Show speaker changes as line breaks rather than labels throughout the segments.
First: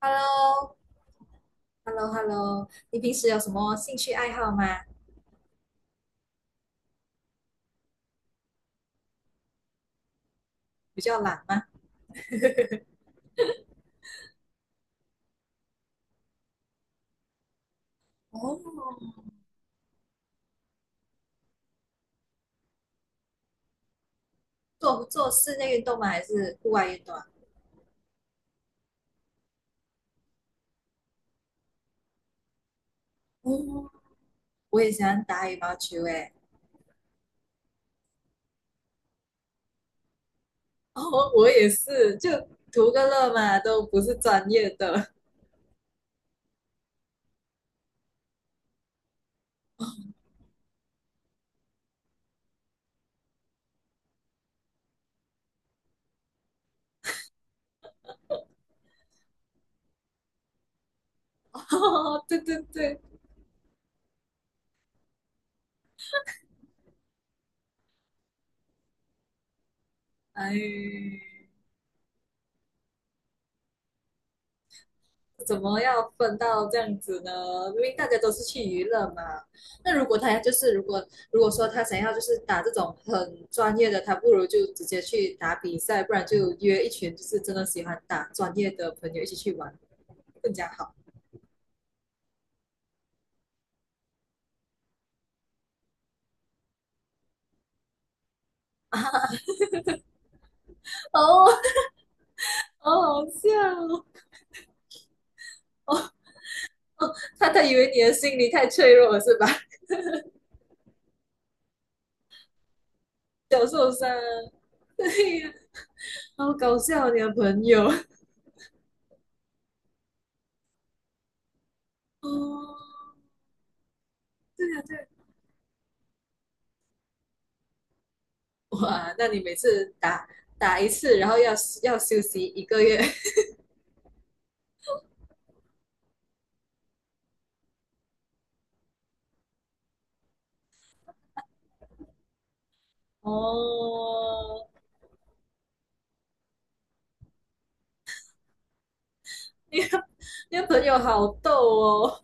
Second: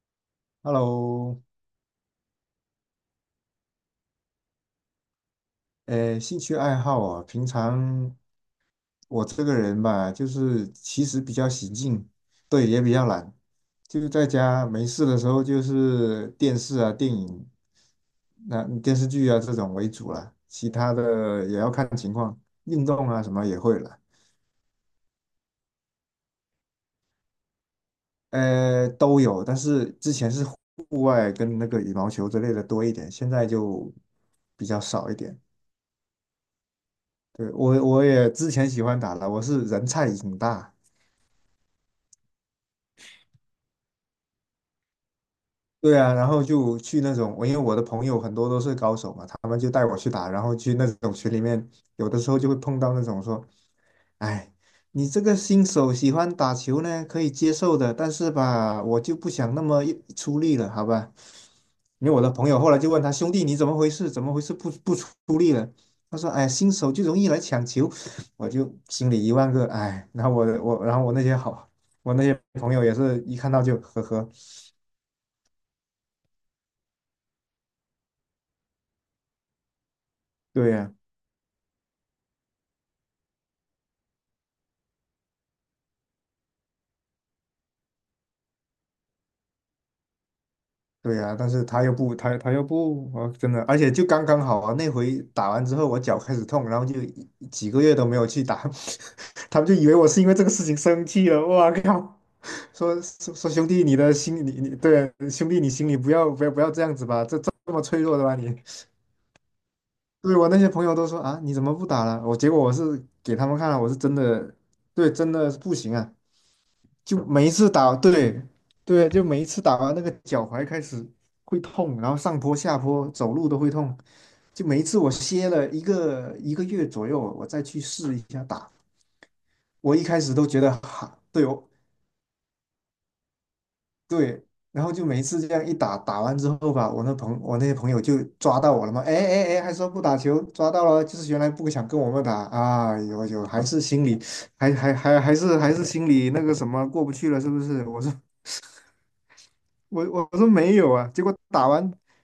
h e l l o
Hello，
h e l l o h e l l o 你平时有什么兴趣爱好吗？
兴趣爱好啊，平常我这个人吧，就是
比
其
较
实比
懒
较
吗？
喜静，对，也比较懒，就是在家没事的时候，就是电视啊、电影、那电视
哦，
剧啊这种为主了，其他的也要看情况，运动啊什么也会了，
做做室内运动吗？还是户外运动啊？
都有，但是之前是户外跟那个羽毛球之类的多一点，现在
哦，
就比较
我也喜
少一
欢
点。
打羽毛球诶。
对，我也之前喜欢打了，我是人菜瘾大。
哦，我也是，就图个乐嘛，都不是专业的。
对啊，然后就去那种，我因为我的朋友很多都是高手嘛，他们就带我去打，然后去那种群里面，有的时候就会碰到那种说，哎，你这个新手喜欢打球呢，可以接受的，但是吧，我就不想那么一出力了，好吧？因为我
哦，
的
对
朋友
对
后来就
对，
问他兄弟，你怎么回事？怎么回事不出力了？他说，哎，新手就容易来抢球，我就心里一万个哎。然后我然后我
哎，
那些好，我那些朋友也是一看到就呵呵，
怎么要分到这样子呢？明明大家都是去娱乐嘛。那
对呀、
如果说他想要就是打这种很专业的，他不如就直接去打比赛，不然就约一群就是真的喜欢打专业的朋友一起去玩，更加好。
对呀、但是他又不，他又不，我真的，而且就刚刚好啊，那回打完之后，我脚开始痛，然后就几个月都没有去打，他们就以为我是因为这个事情生气了，
哦，
我靠，
好
说
好
说说
笑
兄弟，你
哦！
的心里，你对啊兄弟，你心
哦，
里不要这样子吧，这
他
这
他以
么
为
脆
你的
弱的吧
心理
你，
太脆弱了是吧？
对我那些朋友都说啊，你怎么不打了？结果我是给他们
小
看了，我
受
是
伤，
真的，对，真
对呀，
的是不行啊。
啊好搞笑啊你
就
的
每一
朋
次
友。
打，对对，就每一次打完那个脚踝开始会痛，然后
哦，
上坡下坡走路都会痛，就
对呀、
每
啊
一
对
次
呀、
我歇了一个月左右，我再去试一下打，
哇，那你每次
我一开
打
始都觉得
打一次，
哈，
然后
对
要
哦
要休息一个月。
对，然后就每一次这样一打，打完之后吧，我那些朋友就抓到我了嘛，哎哎哎，还说不打球，抓到了，就是原来不想跟我们打啊，有，还是心里
哦，
还是心里那个什么过不去了，是不是？我说
你
我
的
我我说
你的
没
朋
有
友
啊，结
好
果
逗
打完，
哦。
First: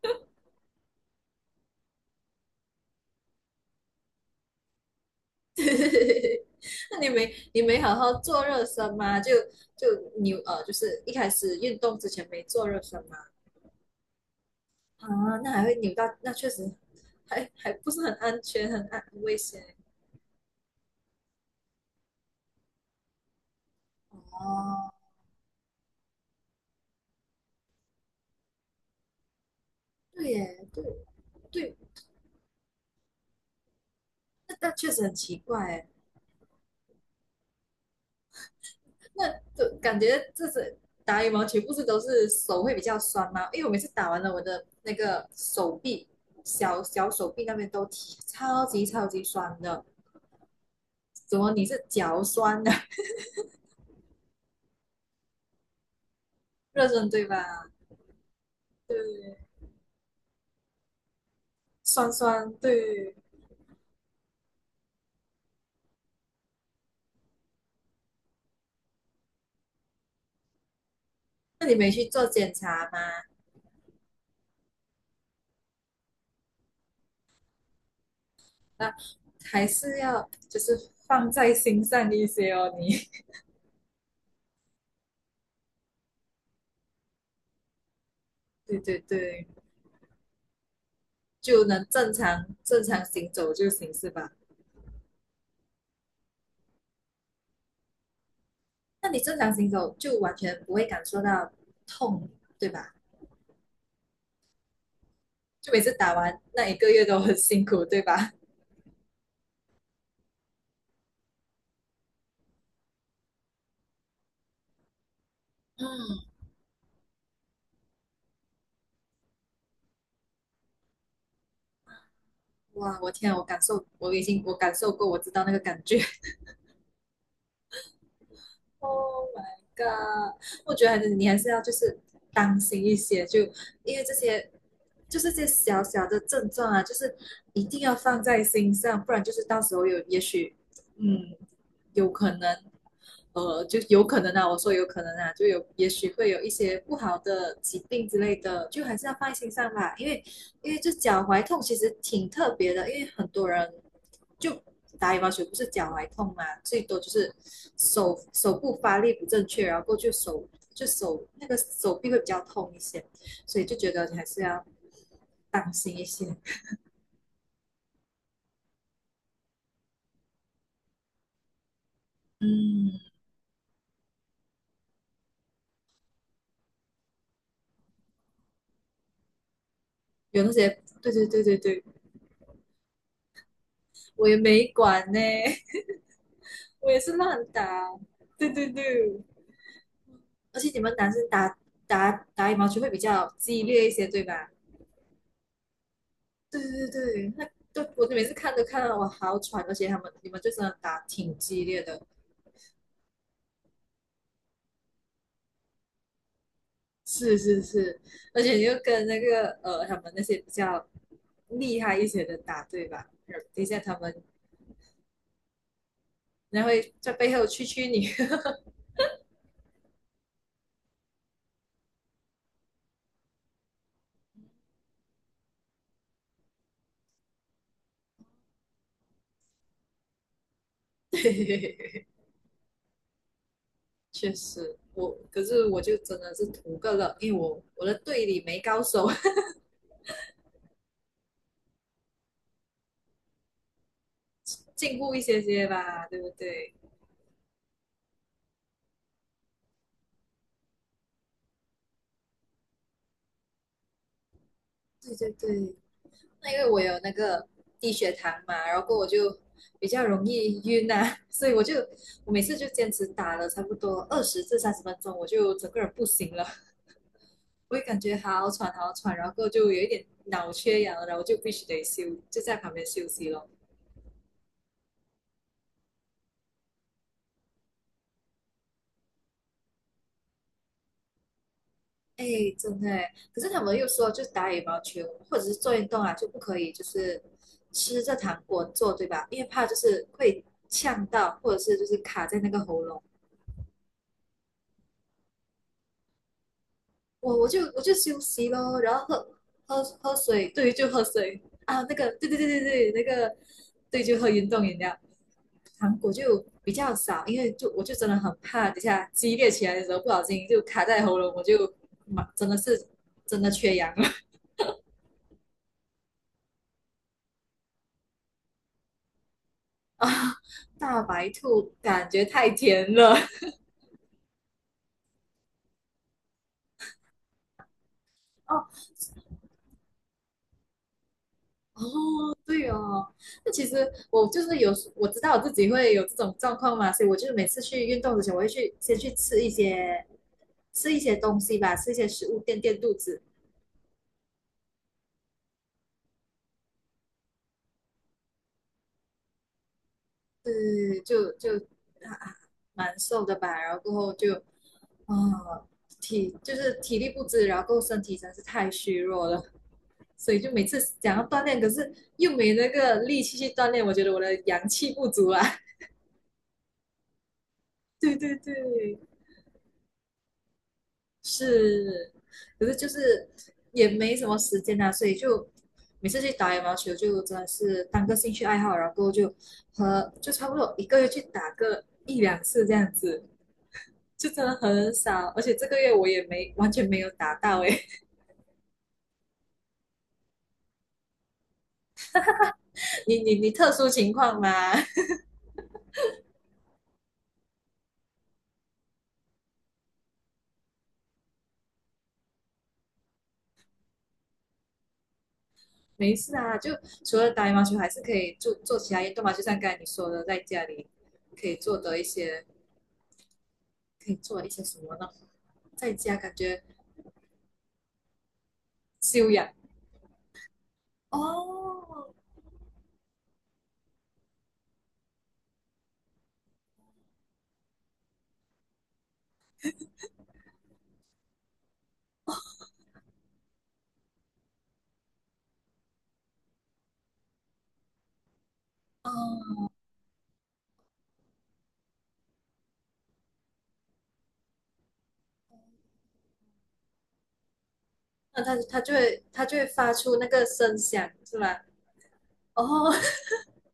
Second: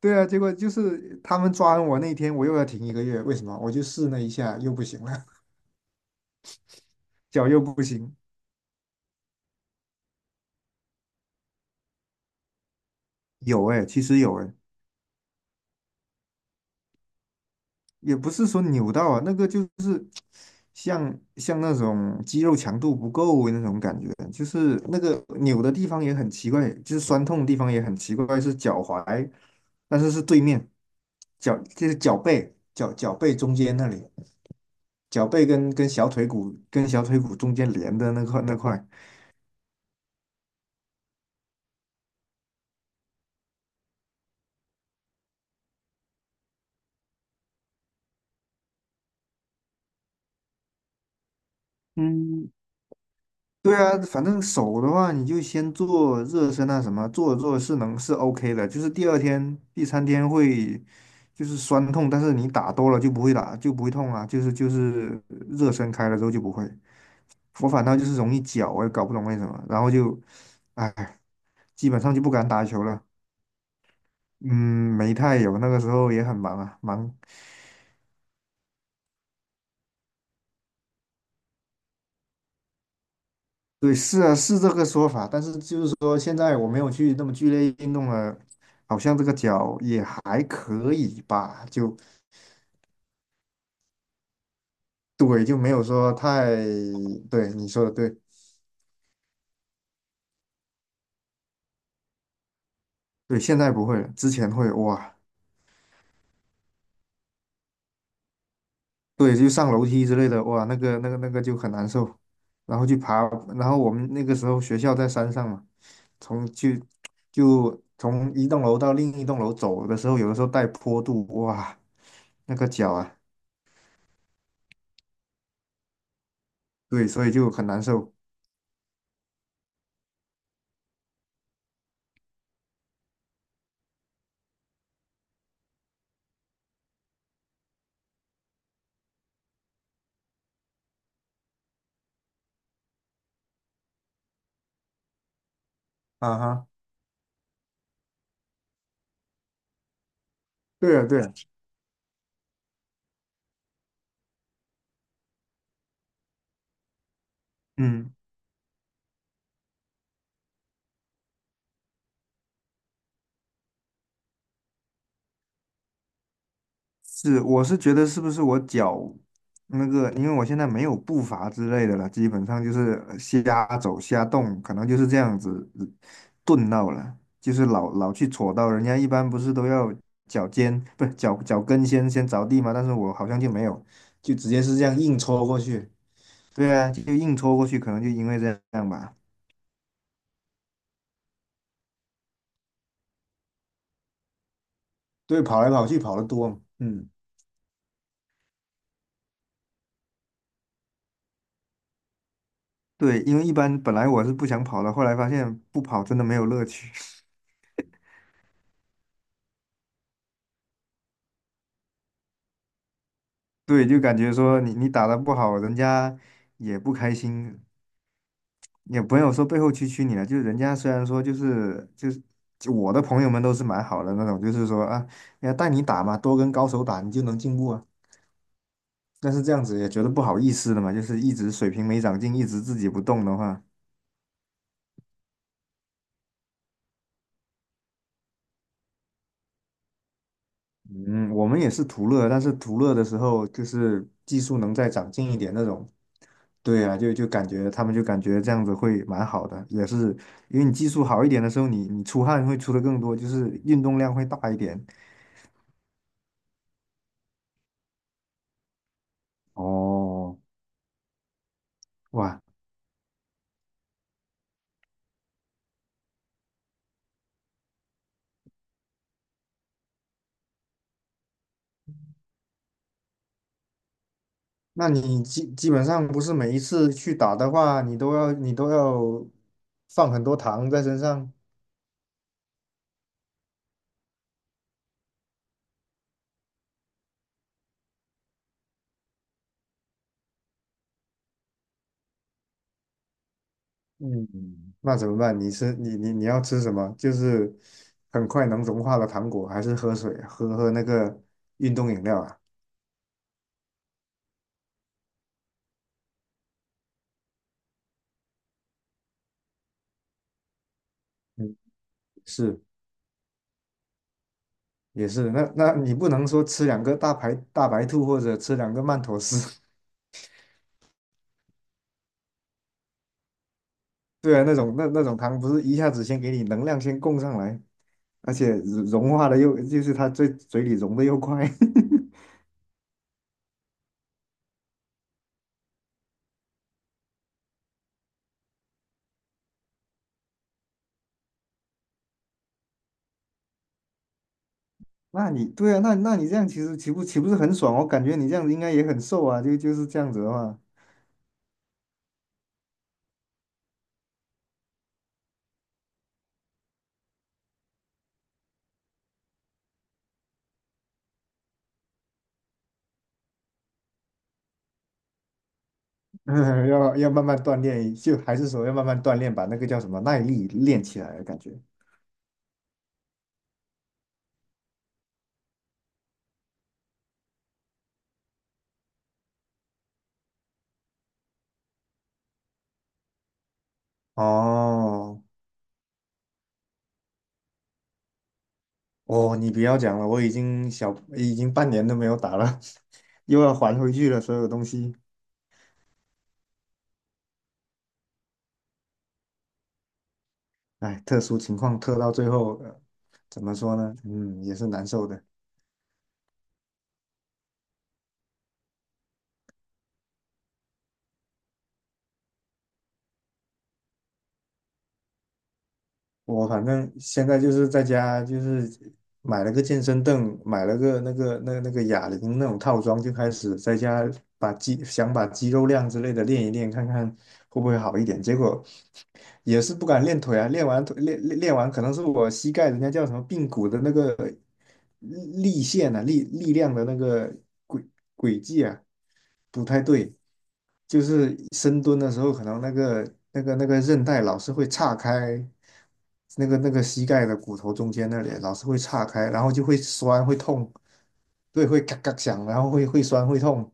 对啊，结果就是他们抓完我那天，我又要停一个月，为什么？我就试了一下，又不行了，
那你 没
脚又
你没
不
好好
行。
做热身吗？就就是一开始运动之前没做热身吗？
有哎、其实有哎、
啊，那还会扭到，那确实还不是很
也不
安
是说
全，
扭到
很
啊，那
危
个就
险。
是像那种肌肉强度不够那种感觉，就是
哦，
那个扭的地方也很奇怪，就是酸痛的地方也很奇怪，是脚踝，但是是
对
对
耶，
面
对
脚，
对，
就是脚背，脚背中间那里。
那确实很
脚
奇
背
怪
跟
耶。
跟小腿骨跟小腿骨中间连的那块那块。
那就感觉这是打羽毛球，不是都是手会比较酸吗？因为我每次打完了，我的那个手臂、小手臂那边都提超级超级酸的。怎么你是脚
嗯，
酸的？
对啊，反正手的话，你就先做热身 啊，
热
什么
身对
做
吧？
着做着是 OK 的，就是第二
对，
天、第三天会就是酸
酸
痛，但是你
酸
打多了
对。
就不会痛啊，就是热身开了之后就不会。我反倒就是容易脚啊，我也搞不懂为什么，然后就，哎，
那你
基
没
本
去
上就
做
不敢
检
打球
查
了。
吗？
嗯，没太有，那个时候也很忙啊，忙
那还是要就是放在心上一些哦，你
对，是啊，是这个说法，但是就是说，现在我没有去那么剧烈运动了，
对
好
对
像这个
对，
脚也还可以
就
吧，
能
就
正常行走就行是吧？
对，就没有说太，对，你说的对，
那你正常行走就完全不会感受到痛，对吧？
对，现在不会了，之前会，哇，
就每次打完那一个月都很辛苦，对吧？
对，就上楼梯之类的，哇，那个就很难受，然后去爬，然后我们那个时候学校在山上嘛，
嗯，
从去就从一栋楼到另一栋楼走的时候，有的时候带坡度，哇，那个脚
哇，我
啊，
天啊我感受过，我知道那个感觉。
对，所以就很难受，
Oh my god！我觉得还是你还是要就是当心一些，就因为这些就是这些小小的症状啊，就是一定要放在心上，不然就是到时候有也许嗯有可能就有可能啊，我说有可能啊，就有也许会
啊
有一
哈。
些不好的疾病之类的，就还是要放在心上吧。因为这
对啊，
脚
对啊，
踝痛其实挺特别的，因为很多人就打羽毛球不是脚踝痛嘛，最多就是
嗯，
手部发力不正确，然后过去手就手那个手臂会比较痛一些，所以就觉得你还是要当心一些。
是，我是觉得是不是我脚那个，因为我现在没有步伐之类的了，基本上就是
嗯，
瞎走瞎动，可能就是这样子顿到了，就是老去戳到，人家一般不是都要
有
脚
那些
尖，不
对
是
对
脚
对对
脚
对，
跟先着地吗？但是我好像就没有，
我
就
也
直接
没
是这样
管
硬
呢，
戳过去。对 啊，
我也
就
是
硬
乱
戳
打。
过去，可能就因为这
对对
样吧。
对。而且你们男生打羽毛球会比较激烈一些，对吧？
对，跑来跑去跑得多
对
嘛
对
嗯，
对，那对我每次看都看到我好喘，而且他们你们就真的打挺激烈的，
对，因为一般本来我是不想跑的，后来发现不跑真的没有乐趣。
是是是，而且你就跟那个他们那些比较厉害一些的打，对吧？等一下
对，
他
就
们
感觉说你打的不好，人家
然后
也不
会在
开
背后蛐
心，
蛐你，
也不友说背后蛐蛐你了。就是人家虽然说就我的朋友们都是蛮好的那种，就是说啊，要带你打嘛，多跟高手打，你就能进步啊。但是这样子也觉得不好意思的嘛，就 是一直水平没
对，
长进，一直自己不动的话，
确实。我可是我就真的是图个乐，因为我的队里没高手，
嗯，我们也是图乐，但是图乐的时候就是技术 能再
进
长
步一
进一
些
点那
些
种，
吧，对不对？
对啊，就感觉这样子会蛮好的，也是因为你技术好一点的时候，你出汗会出的更多，就是运动量会大一点。
对对对，那因为我有那个低血糖嘛，然后我就比较容
哦，
易晕啊，所以我每
哇，
次就坚持打了差不多20至30分钟，我就整个人不行了，我也感觉好喘好喘，然后就有一点脑缺氧，然后就必须得休，就在旁边休息咯。
那你基本上不是每一次去打的话，你都要放很多糖在身上，
哎，真的诶，可是他们又说，就是打羽毛球或者是做运动啊，就不可以就是吃着糖果做，对吧？因为怕就是会呛到，或者是就是卡在那个喉咙。
嗯，那怎么办？你是你你你要吃什么？就
我我
是
就我就休
很快
息
能
咯，
融
然
化
后
的糖果，还是喝水，
喝水，
喝
对，
那
就喝
个
水
运
啊，
动
那
饮
个
料
对对
啊？
对对对，那个对，就喝运动饮料。糖果就比较少，因为就我就真的很怕，等下激烈起来的时候不小心就卡在喉咙，我
嗯
就妈真的
是。
是真的缺氧了
也是，那你不能说吃两个大白兔或者吃两个曼妥思，
啊！大白兔感觉太甜了
对啊，那种糖不是一下子先给你能量先供上来，而且
哦，
融化的又就是它嘴里融的又快，
哦，对哦，那其实我就是有时，我知道我自己会有这种状况嘛，所以我就是每次去运动之前，我会去先去吃一些东西吧，吃一些食物垫垫肚子，
那你对啊，那你这样其实岂不是很爽？我感觉你这样子应该也很瘦啊，就是这样子的话，
对，就就啊啊蛮瘦的吧，然后过后就啊体就是体力不支，然后过后身体真是太虚弱了，所以就每次想要锻炼，可是又没那个力气去锻炼，我觉得我的阳气不足啊，
要慢慢锻炼，
对
就
对
还是说要慢
对，
慢锻炼，把那个叫什么耐力练起来的感觉。
是，可是就是也没什么时间啊，所以就每次去打羽毛球就真的是当个兴趣爱好，然后就和就差不多一个月去打个一两次这样子，就真的很
哦，
少。而且这个月我也没完全没有打到诶，
哦，你不要讲了，我已经小，已经半年都没有打了，
你你
又
你
要
特
还
殊
回去
情
了所
况
有东
吗？
西。哎，特殊情况特到最后，怎么说呢？嗯，也是难受的。
没事啊，就除了打羽毛球，还是可以做做其他运动嘛，就像刚才你说的，在家里可以做的一些可以做一些什么呢？在家感
我
觉
反正现在就是在家，就是
修
买
养
了个健身凳，买了个那个那个哑
哦，
铃那种套装，就开始在家把肌肉量之类的练一练，看看会不会好一点。结果也是不敢练腿啊，练完腿练完，可能是我膝盖人家叫什么髌骨的那个力力线啊，力量的那个轨轨迹啊，不
哦，
太对，就是深蹲的时候，可能那个韧带老是会岔开，那个膝盖的骨头中间那里
那
老是会岔开，然
他
后
就
就
会
会
发出
酸
那
会
个
痛，
声响，是吧？
对，会嘎嘎响，然后会
哦
会酸 会痛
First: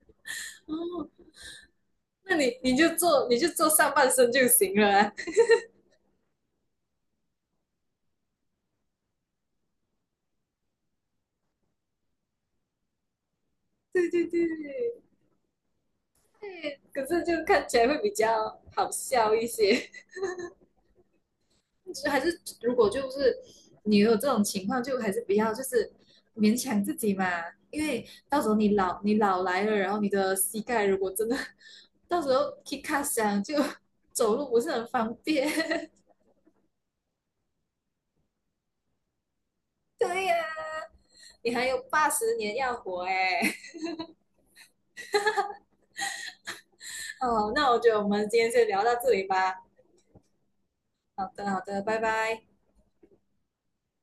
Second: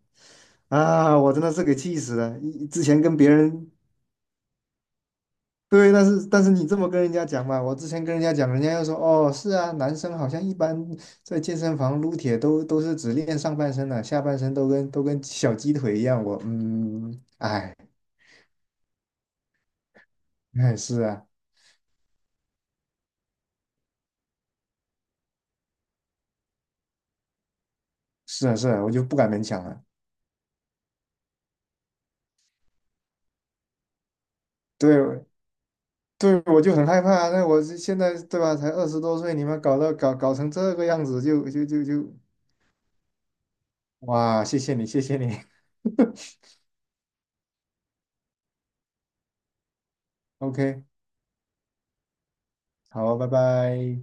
哦，
啊，我真的是给气死
那
了，一之前跟别
你就做
人
上半身就行了啊。
对，但是你这么跟人家讲嘛，我之前跟人家讲，人家又说哦，是啊，男生好像一般在健身房撸铁都是只练上半身的，
对
下
对
半
对，
身都跟小鸡腿一样。我
对，可
嗯，
是就看起
哎
来会比较好笑一些。
哎，是啊
就还是如果就是你有这种情况，就还是不要就是勉强自己嘛，因为到
是
时候
啊是啊，我就
你
不敢
老
勉
来
强
了，
了。
然后你的膝盖如果真的 到时候 k i 响就 走路不是很方
对
便。
对，我就很害怕啊那我是现在对吧，才20多岁，你们搞到 搞
对
搞
呀、
成这个样子就
你
就
还有
就
八
就，
十年要活哎、欸
哇，谢谢你谢谢你
哦，那我觉得我们今天就聊到这里吧。
，OK，
好的，好的，拜拜。
好，拜拜。